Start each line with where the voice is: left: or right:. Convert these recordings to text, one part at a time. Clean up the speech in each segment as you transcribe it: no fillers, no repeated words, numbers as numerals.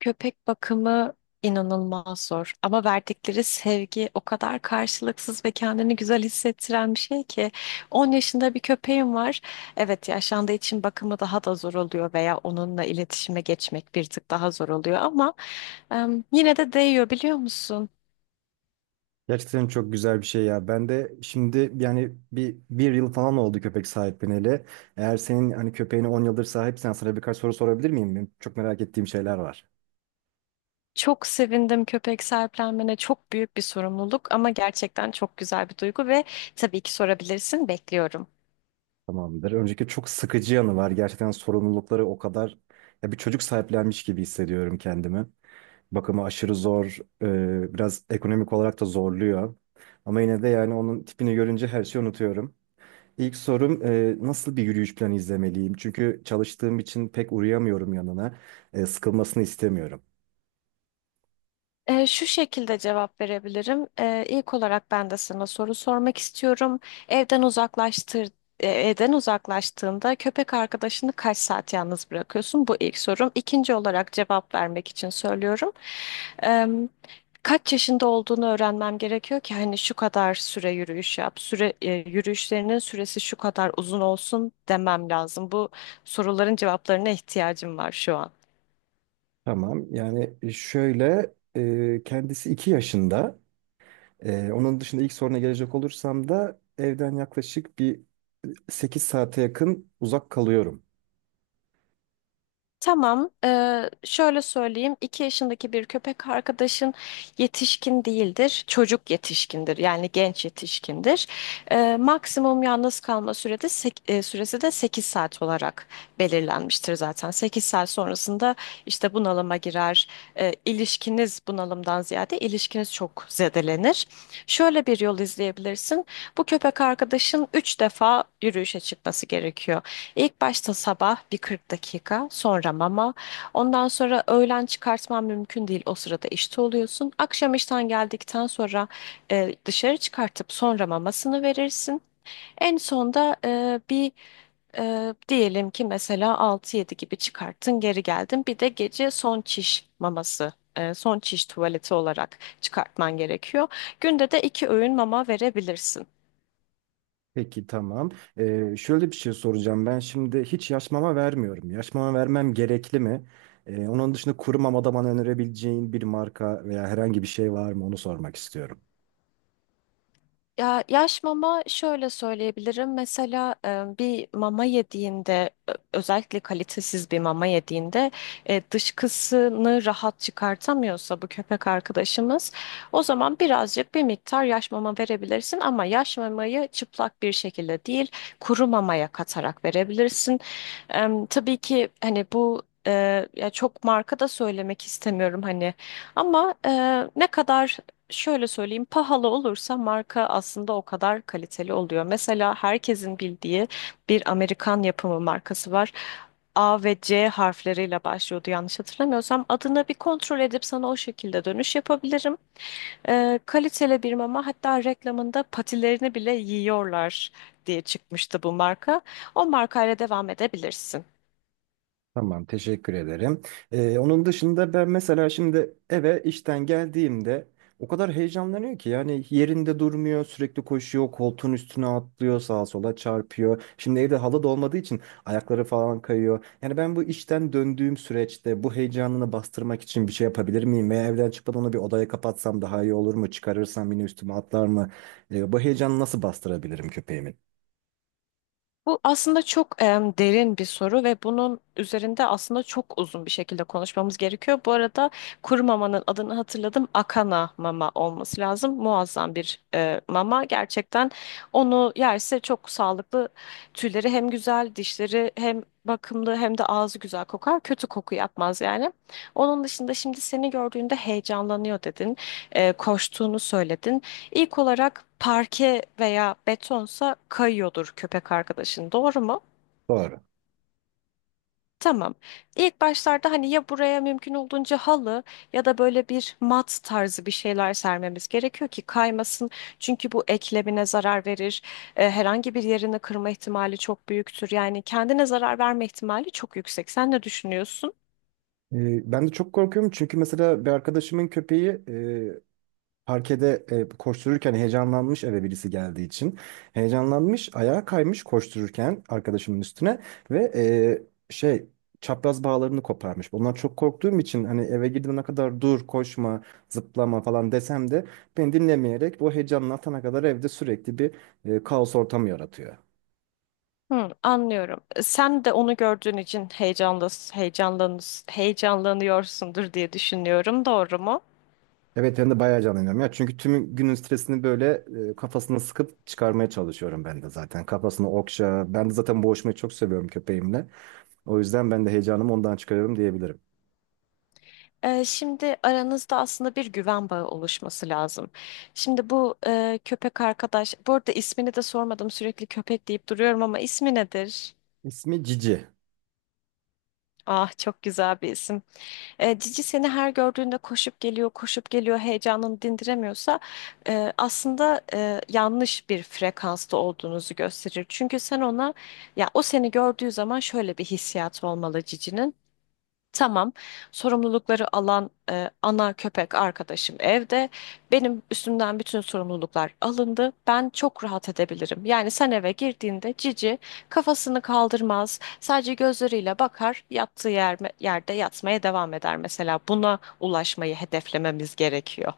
left: Köpek bakımı inanılmaz zor ama verdikleri sevgi o kadar karşılıksız ve kendini güzel hissettiren bir şey ki 10 yaşında bir köpeğim var. Evet yaşlandığı için bakımı daha da zor oluyor veya onunla iletişime geçmek bir tık daha zor oluyor ama yine de değiyor biliyor musun?
right: Gerçekten çok güzel bir şey ya. Ben de şimdi yani bir yıl falan oldu köpek sahipleneli. Eğer senin hani köpeğini 10 yıldır sahipsen sana birkaç soru sorabilir miyim? Benim çok merak ettiğim şeyler var.
left: Çok sevindim köpek sahiplenmene. Çok büyük bir sorumluluk ama gerçekten çok güzel bir duygu ve tabii ki sorabilirsin. Bekliyorum.
right: Tamamdır. Önceki çok sıkıcı yanı var. Gerçekten sorumlulukları o kadar ya bir çocuk sahiplenmiş gibi hissediyorum kendimi. Bakımı aşırı zor. Biraz ekonomik olarak da zorluyor. Ama yine de yani onun tipini görünce her şeyi unutuyorum. İlk sorum nasıl bir yürüyüş planı izlemeliyim? Çünkü çalıştığım için pek uğrayamıyorum yanına. Sıkılmasını istemiyorum.
left: Şu şekilde cevap verebilirim. İlk olarak ben de sana soru sormak istiyorum. Evden uzaklaştır, Evden uzaklaştığında köpek arkadaşını kaç saat yalnız bırakıyorsun? Bu ilk sorum. İkinci olarak cevap vermek için söylüyorum. Ee, Kaç yaşında olduğunu öğrenmem gerekiyor ki hani şu kadar süre yürüyüş yap, yürüyüşlerinin süresi şu kadar uzun olsun demem lazım. Bu soruların cevaplarına ihtiyacım var şu an.
right: Tamam. Yani şöyle kendisi 2 yaşında. Onun dışında ilk soruna gelecek olursam da evden yaklaşık 8 saate yakın uzak kalıyorum.
left: Tamam, şöyle söyleyeyim. 2 yaşındaki bir köpek arkadaşın yetişkin değildir, çocuk yetişkindir, yani genç yetişkindir. Maksimum yalnız kalma süresi de 8 saat olarak belirlenmiştir zaten. 8 saat sonrasında işte bunalıma girer. İlişkiniz bunalımdan ziyade ilişkiniz çok zedelenir. Şöyle bir yol izleyebilirsin. Bu köpek arkadaşın 3 defa yürüyüşe çıkması gerekiyor. İlk başta sabah bir 40 dakika, sonra mama. Ondan sonra öğlen çıkartman mümkün değil. O sırada işte oluyorsun. Akşam işten geldikten sonra dışarı çıkartıp sonra mamasını verirsin. En sonda bir diyelim ki mesela altı yedi gibi çıkarttın, geri geldin. Bir de gece son çiş maması, son çiş tuvaleti olarak çıkartman gerekiyor. Günde de iki öğün mama verebilirsin.
right: Peki tamam. Şöyle bir şey soracağım. Ben şimdi hiç yaş mama vermiyorum. Yaş mama vermem gerekli mi? Onun dışında kuru mamada bana önerebileceğin bir marka veya herhangi bir şey var mı? Onu sormak istiyorum.
left: Ya yaş mama şöyle söyleyebilirim. Mesela bir mama yediğinde özellikle kalitesiz bir mama yediğinde dışkısını rahat çıkartamıyorsa bu köpek arkadaşımız o zaman birazcık bir miktar yaş mama verebilirsin ama yaş mamayı çıplak bir şekilde değil kuru mamaya katarak verebilirsin. Tabii ki hani bu ya çok marka da söylemek istemiyorum hani ama ne kadar şöyle söyleyeyim pahalı olursa marka aslında o kadar kaliteli oluyor. Mesela herkesin bildiği bir Amerikan yapımı markası var. A ve C harfleriyle başlıyordu yanlış hatırlamıyorsam. Adını bir kontrol edip sana o şekilde dönüş yapabilirim. Kaliteli bir mama, hatta reklamında patilerini bile yiyorlar diye çıkmıştı bu marka. O markayla devam edebilirsin.
right: Tamam, teşekkür ederim. Onun dışında ben mesela şimdi eve işten geldiğimde o kadar heyecanlanıyor ki yani yerinde durmuyor, sürekli koşuyor, koltuğun üstüne atlıyor, sağa sola çarpıyor. Şimdi evde halı da olmadığı için ayakları falan kayıyor. Yani ben bu işten döndüğüm süreçte bu heyecanını bastırmak için bir şey yapabilir miyim? Veya evden çıkmadan onu bir odaya kapatsam daha iyi olur mu? Çıkarırsam yine üstüme atlar mı? Bu heyecanı nasıl bastırabilirim köpeğimin?
left: Bu aslında çok derin bir soru ve bunun üzerinde aslında çok uzun bir şekilde konuşmamız gerekiyor. Bu arada kuru mamanın adını hatırladım. Akana mama olması lazım. Muazzam bir mama. Gerçekten onu yerse çok sağlıklı. Tüyleri hem güzel, dişleri hem bakımlı hem de ağzı güzel kokar. Kötü koku yapmaz yani. Onun dışında şimdi seni gördüğünde heyecanlanıyor dedin. Koştuğunu söyledin. İlk olarak parke veya betonsa kayıyordur köpek arkadaşın, doğru mu?
right: Doğru.
left: Tamam. İlk başlarda hani ya buraya mümkün olduğunca halı ya da böyle bir mat tarzı bir şeyler sermemiz gerekiyor ki kaymasın. Çünkü bu eklemine zarar verir. Herhangi bir yerini kırma ihtimali çok büyüktür. Yani kendine zarar verme ihtimali çok yüksek. Sen ne düşünüyorsun?
right: Ben de çok korkuyorum çünkü mesela bir arkadaşımın köpeği parkede koştururken heyecanlanmış eve birisi geldiği için. Heyecanlanmış, ayağa kaymış koştururken arkadaşımın üstüne ve e, şey çapraz bağlarını koparmış. Bundan çok korktuğum için hani eve girdiğime kadar dur, koşma, zıplama falan desem de beni dinlemeyerek bu heyecanını atana kadar evde sürekli bir kaos ortamı yaratıyor.
left: Hı, Anlıyorum. Sen de onu gördüğün için heyecanlanıyorsundur diye düşünüyorum. Doğru mu?
right: Evet ben de bayağı canlanıyorum ya. Çünkü tüm günün stresini böyle kafasına sıkıp çıkarmaya çalışıyorum ben de zaten. Kafasını okşa. Ben de zaten boğuşmayı çok seviyorum köpeğimle. O yüzden ben de heyecanımı ondan çıkarıyorum diyebilirim.
left: Şimdi aranızda aslında bir güven bağı oluşması lazım. Şimdi bu köpek arkadaş, bu arada ismini de sormadım, sürekli köpek deyip duruyorum ama ismi nedir?
right: İsmi Cici.
left: Ah çok güzel bir isim. Cici seni her gördüğünde koşup geliyor, koşup geliyor, heyecanını dindiremiyorsa aslında yanlış bir frekansta olduğunuzu gösterir. Çünkü sen ona, ya o seni gördüğü zaman şöyle bir hissiyat olmalı Cici'nin. Tamam. Sorumlulukları alan ana köpek arkadaşım evde. Benim üstümden bütün sorumluluklar alındı. Ben çok rahat edebilirim. Yani sen eve girdiğinde Cici kafasını kaldırmaz. Sadece gözleriyle bakar, yattığı yer, yerde yatmaya devam eder mesela. Buna ulaşmayı hedeflememiz gerekiyor.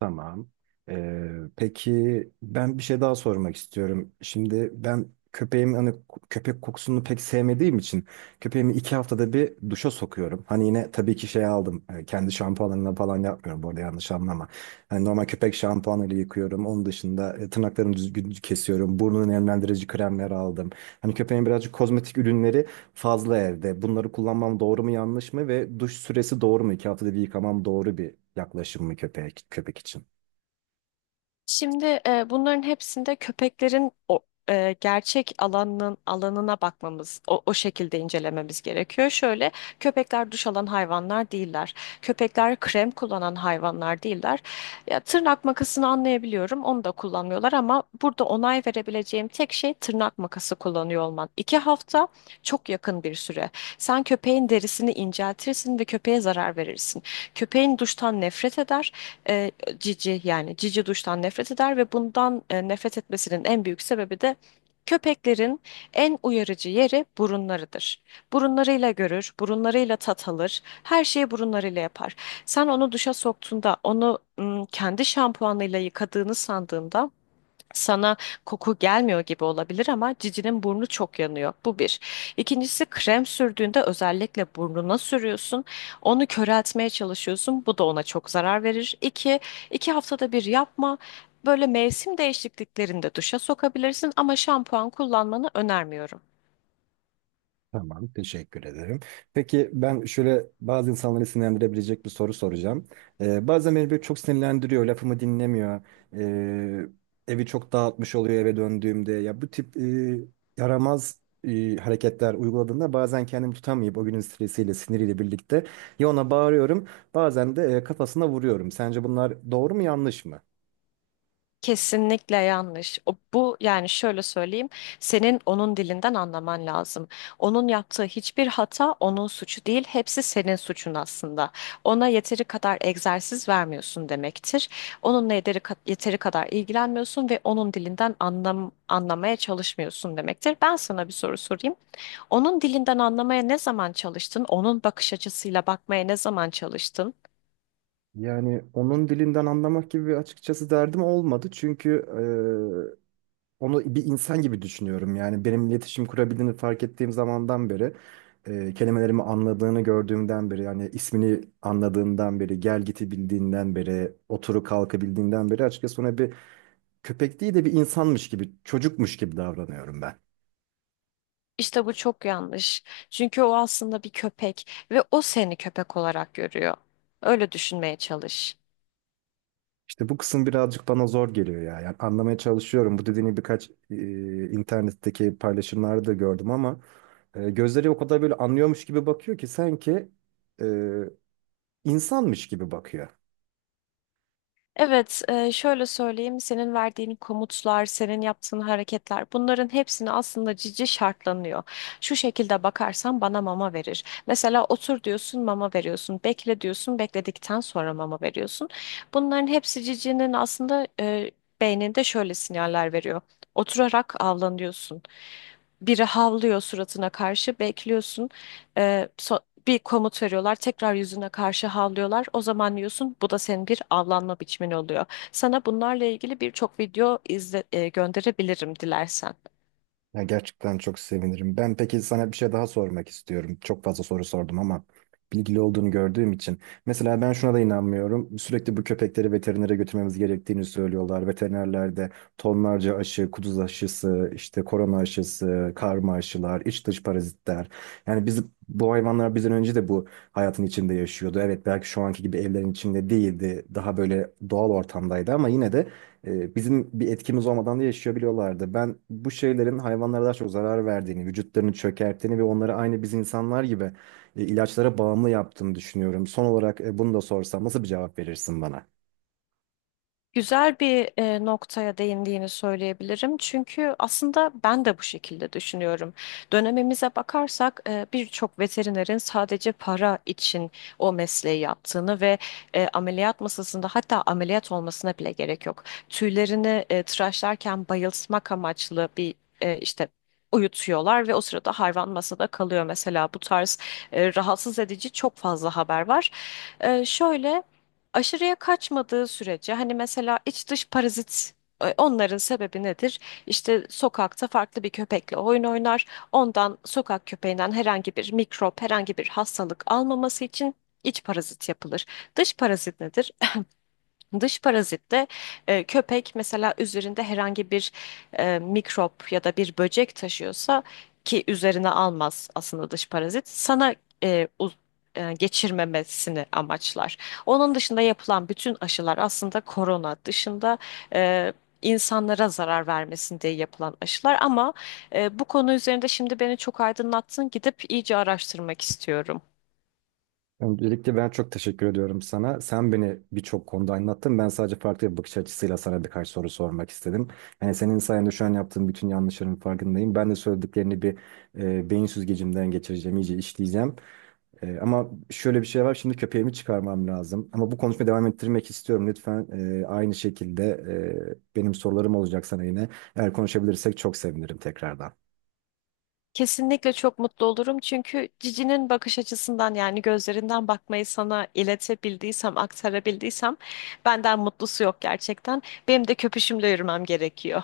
right: Tamam. Ee, peki ben bir şey daha sormak istiyorum. Şimdi ben köpeğim hani köpek kokusunu pek sevmediğim için köpeğimi 2 haftada bir duşa sokuyorum. Hani yine tabii ki şey aldım. Kendi şampuanlarımla falan yapmıyorum bu arada, yanlış anlama. Hani normal köpek şampuanıyla yıkıyorum. Onun dışında tırnaklarını düzgün kesiyorum. Burnunu nemlendirici kremler aldım. Hani köpeğin birazcık kozmetik ürünleri fazla evde. Bunları kullanmam doğru mu yanlış mı ve duş süresi doğru mu? 2 haftada bir yıkamam doğru bir yaklaşım mı köpeğe, köpek için?
left: Şimdi bunların hepsinde köpeklerin o gerçek alanının alanına bakmamız, o şekilde incelememiz gerekiyor. Şöyle, köpekler duş alan hayvanlar değiller. Köpekler krem kullanan hayvanlar değiller. Ya, tırnak makasını anlayabiliyorum, onu da kullanmıyorlar ama burada onay verebileceğim tek şey tırnak makası kullanıyor olman. 2 hafta çok yakın bir süre. Sen köpeğin derisini inceltirsin ve köpeğe zarar verirsin. Köpeğin duştan nefret eder, Cici yani Cici duştan nefret eder ve bundan nefret etmesinin en büyük sebebi de köpeklerin en uyarıcı yeri burunlarıdır. Burunlarıyla görür, burunlarıyla tat alır, her şeyi burunlarıyla yapar. Sen onu duşa soktuğunda, onu kendi şampuanıyla yıkadığını sandığında sana koku gelmiyor gibi olabilir ama Cici'nin burnu çok yanıyor. Bu bir. İkincisi, krem sürdüğünde özellikle burnuna sürüyorsun. Onu köreltmeye çalışıyorsun. Bu da ona çok zarar verir. İki, 2 haftada bir yapma. Böyle mevsim değişikliklerinde duşa sokabilirsin ama şampuan kullanmanı önermiyorum.
right: Tamam, teşekkür ederim. Peki ben şöyle bazı insanları sinirlendirebilecek bir soru soracağım. Bazen beni böyle çok sinirlendiriyor, lafımı dinlemiyor. Ee, Evi çok dağıtmış oluyor eve döndüğümde. Ya bu tip yaramaz hareketler uyguladığında bazen kendimi tutamayıp o günün stresiyle, siniriyle birlikte ya ona bağırıyorum, bazen de kafasına vuruyorum. Sence bunlar doğru mu, yanlış mı?
left: Kesinlikle yanlış. O, bu yani şöyle söyleyeyim, senin onun dilinden anlaman lazım. Onun yaptığı hiçbir hata onun suçu değil, hepsi senin suçun aslında. Ona yeteri kadar egzersiz vermiyorsun demektir. Onunla yeteri kadar ilgilenmiyorsun ve onun dilinden anlamaya çalışmıyorsun demektir. Ben sana bir soru sorayım. Onun dilinden anlamaya ne zaman çalıştın? Onun bakış açısıyla bakmaya ne zaman çalıştın?
right: Yani onun dilinden anlamak gibi bir açıkçası derdim olmadı. Çünkü onu bir insan gibi düşünüyorum. Yani benim iletişim kurabildiğini fark ettiğim zamandan beri, kelimelerimi anladığını gördüğümden beri, yani ismini anladığından beri, gel giti bildiğinden beri, oturu kalkı bildiğinden beri açıkçası ona bir köpek değil de bir insanmış gibi, çocukmuş gibi davranıyorum ben.
left: İşte bu çok yanlış. Çünkü o aslında bir köpek ve o seni köpek olarak görüyor. Öyle düşünmeye çalış.
right: İşte bu kısım birazcık bana zor geliyor ya. Yani anlamaya çalışıyorum. Bu dediğini birkaç internetteki paylaşımlarda da gördüm ama gözleri o kadar böyle anlıyormuş gibi bakıyor ki sanki e, insanmış gibi bakıyor.
left: Evet, şöyle söyleyeyim, senin verdiğin komutlar, senin yaptığın hareketler, bunların hepsini aslında Cici şartlanıyor. Şu şekilde bakarsan bana mama verir. Mesela otur diyorsun, mama veriyorsun. Bekle diyorsun, bekledikten sonra mama veriyorsun. Bunların hepsi Cici'nin aslında beyninde şöyle sinyaller veriyor. Oturarak avlanıyorsun. Biri havlıyor suratına karşı, bekliyorsun. E, so- Bir komut veriyorlar, tekrar yüzüne karşı havlıyorlar. O zaman diyorsun bu da senin bir avlanma biçimin oluyor. Sana bunlarla ilgili birçok video gönderebilirim dilersen.
right: Ya gerçekten çok sevinirim. Ben peki sana bir şey daha sormak istiyorum. Çok fazla soru sordum ama bilgili olduğunu gördüğüm için. Mesela ben şuna da inanmıyorum. Sürekli bu köpekleri veterinere götürmemiz gerektiğini söylüyorlar. Veterinerler de tonlarca aşı, kuduz aşısı, işte korona aşısı, karma aşılar, iç dış parazitler. Yani biz bu hayvanlar bizden önce de bu hayatın içinde yaşıyordu. Evet, belki şu anki gibi evlerin içinde değildi. Daha böyle doğal ortamdaydı ama yine de bizim bir etkimiz olmadan da yaşayabiliyorlardı. Ben bu şeylerin hayvanlara daha çok zarar verdiğini, vücutlarını çökerttiğini ve onları aynı biz insanlar gibi ilaçlara bağımlı yaptığını düşünüyorum. Son olarak bunu da sorsam nasıl bir cevap verirsin bana?
left: Güzel bir noktaya değindiğini söyleyebilirim. Çünkü aslında ben de bu şekilde düşünüyorum. Dönemimize bakarsak birçok veterinerin sadece para için o mesleği yaptığını ve ameliyat masasında, hatta ameliyat olmasına bile gerek yok. Tüylerini tıraşlarken bayıltmak amaçlı bir işte uyutuyorlar ve o sırada hayvan masada kalıyor. Mesela bu tarz rahatsız edici çok fazla haber var. Şöyle, aşırıya kaçmadığı sürece hani mesela iç dış parazit, onların sebebi nedir? İşte sokakta farklı bir köpekle oyun oynar. Ondan, sokak köpeğinden herhangi bir mikrop, herhangi bir hastalık almaması için iç parazit yapılır. Dış parazit nedir? Dış parazit de köpek mesela üzerinde herhangi bir mikrop ya da bir böcek taşıyorsa, ki üzerine almaz aslında dış parazit sana e, uz- geçirmemesini amaçlar. Onun dışında yapılan bütün aşılar, aslında korona dışında, e, insanlara zarar vermesin diye yapılan aşılar ama bu konu üzerinde şimdi beni çok aydınlattın, gidip iyice araştırmak istiyorum.
right: Öncelikle ben çok teşekkür ediyorum sana. Sen beni birçok konuda anlattın. Ben sadece farklı bir bakış açısıyla sana birkaç soru sormak istedim. Yani senin sayende şu an yaptığım bütün yanlışların farkındayım. Ben de söylediklerini bir beyin süzgecimden geçireceğim, iyice işleyeceğim. Ama şöyle bir şey var. Şimdi köpeğimi çıkarmam lazım. Ama bu konuşmayı devam ettirmek istiyorum. Lütfen aynı şekilde benim sorularım olacak sana yine. Eğer konuşabilirsek çok sevinirim tekrardan.
left: Kesinlikle çok mutlu olurum çünkü Cici'nin bakış açısından, yani gözlerinden bakmayı sana iletebildiysem, aktarabildiysem benden mutlusu yok gerçekten. Benim de köpüşümle yürümem gerekiyor.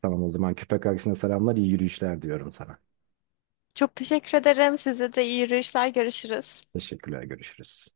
right: Tamam, o zaman köpek arkadaşına selamlar, iyi yürüyüşler diyorum sana.
left: Çok teşekkür ederim. Size de iyi yürüyüşler. Görüşürüz.
right: Teşekkürler, görüşürüz.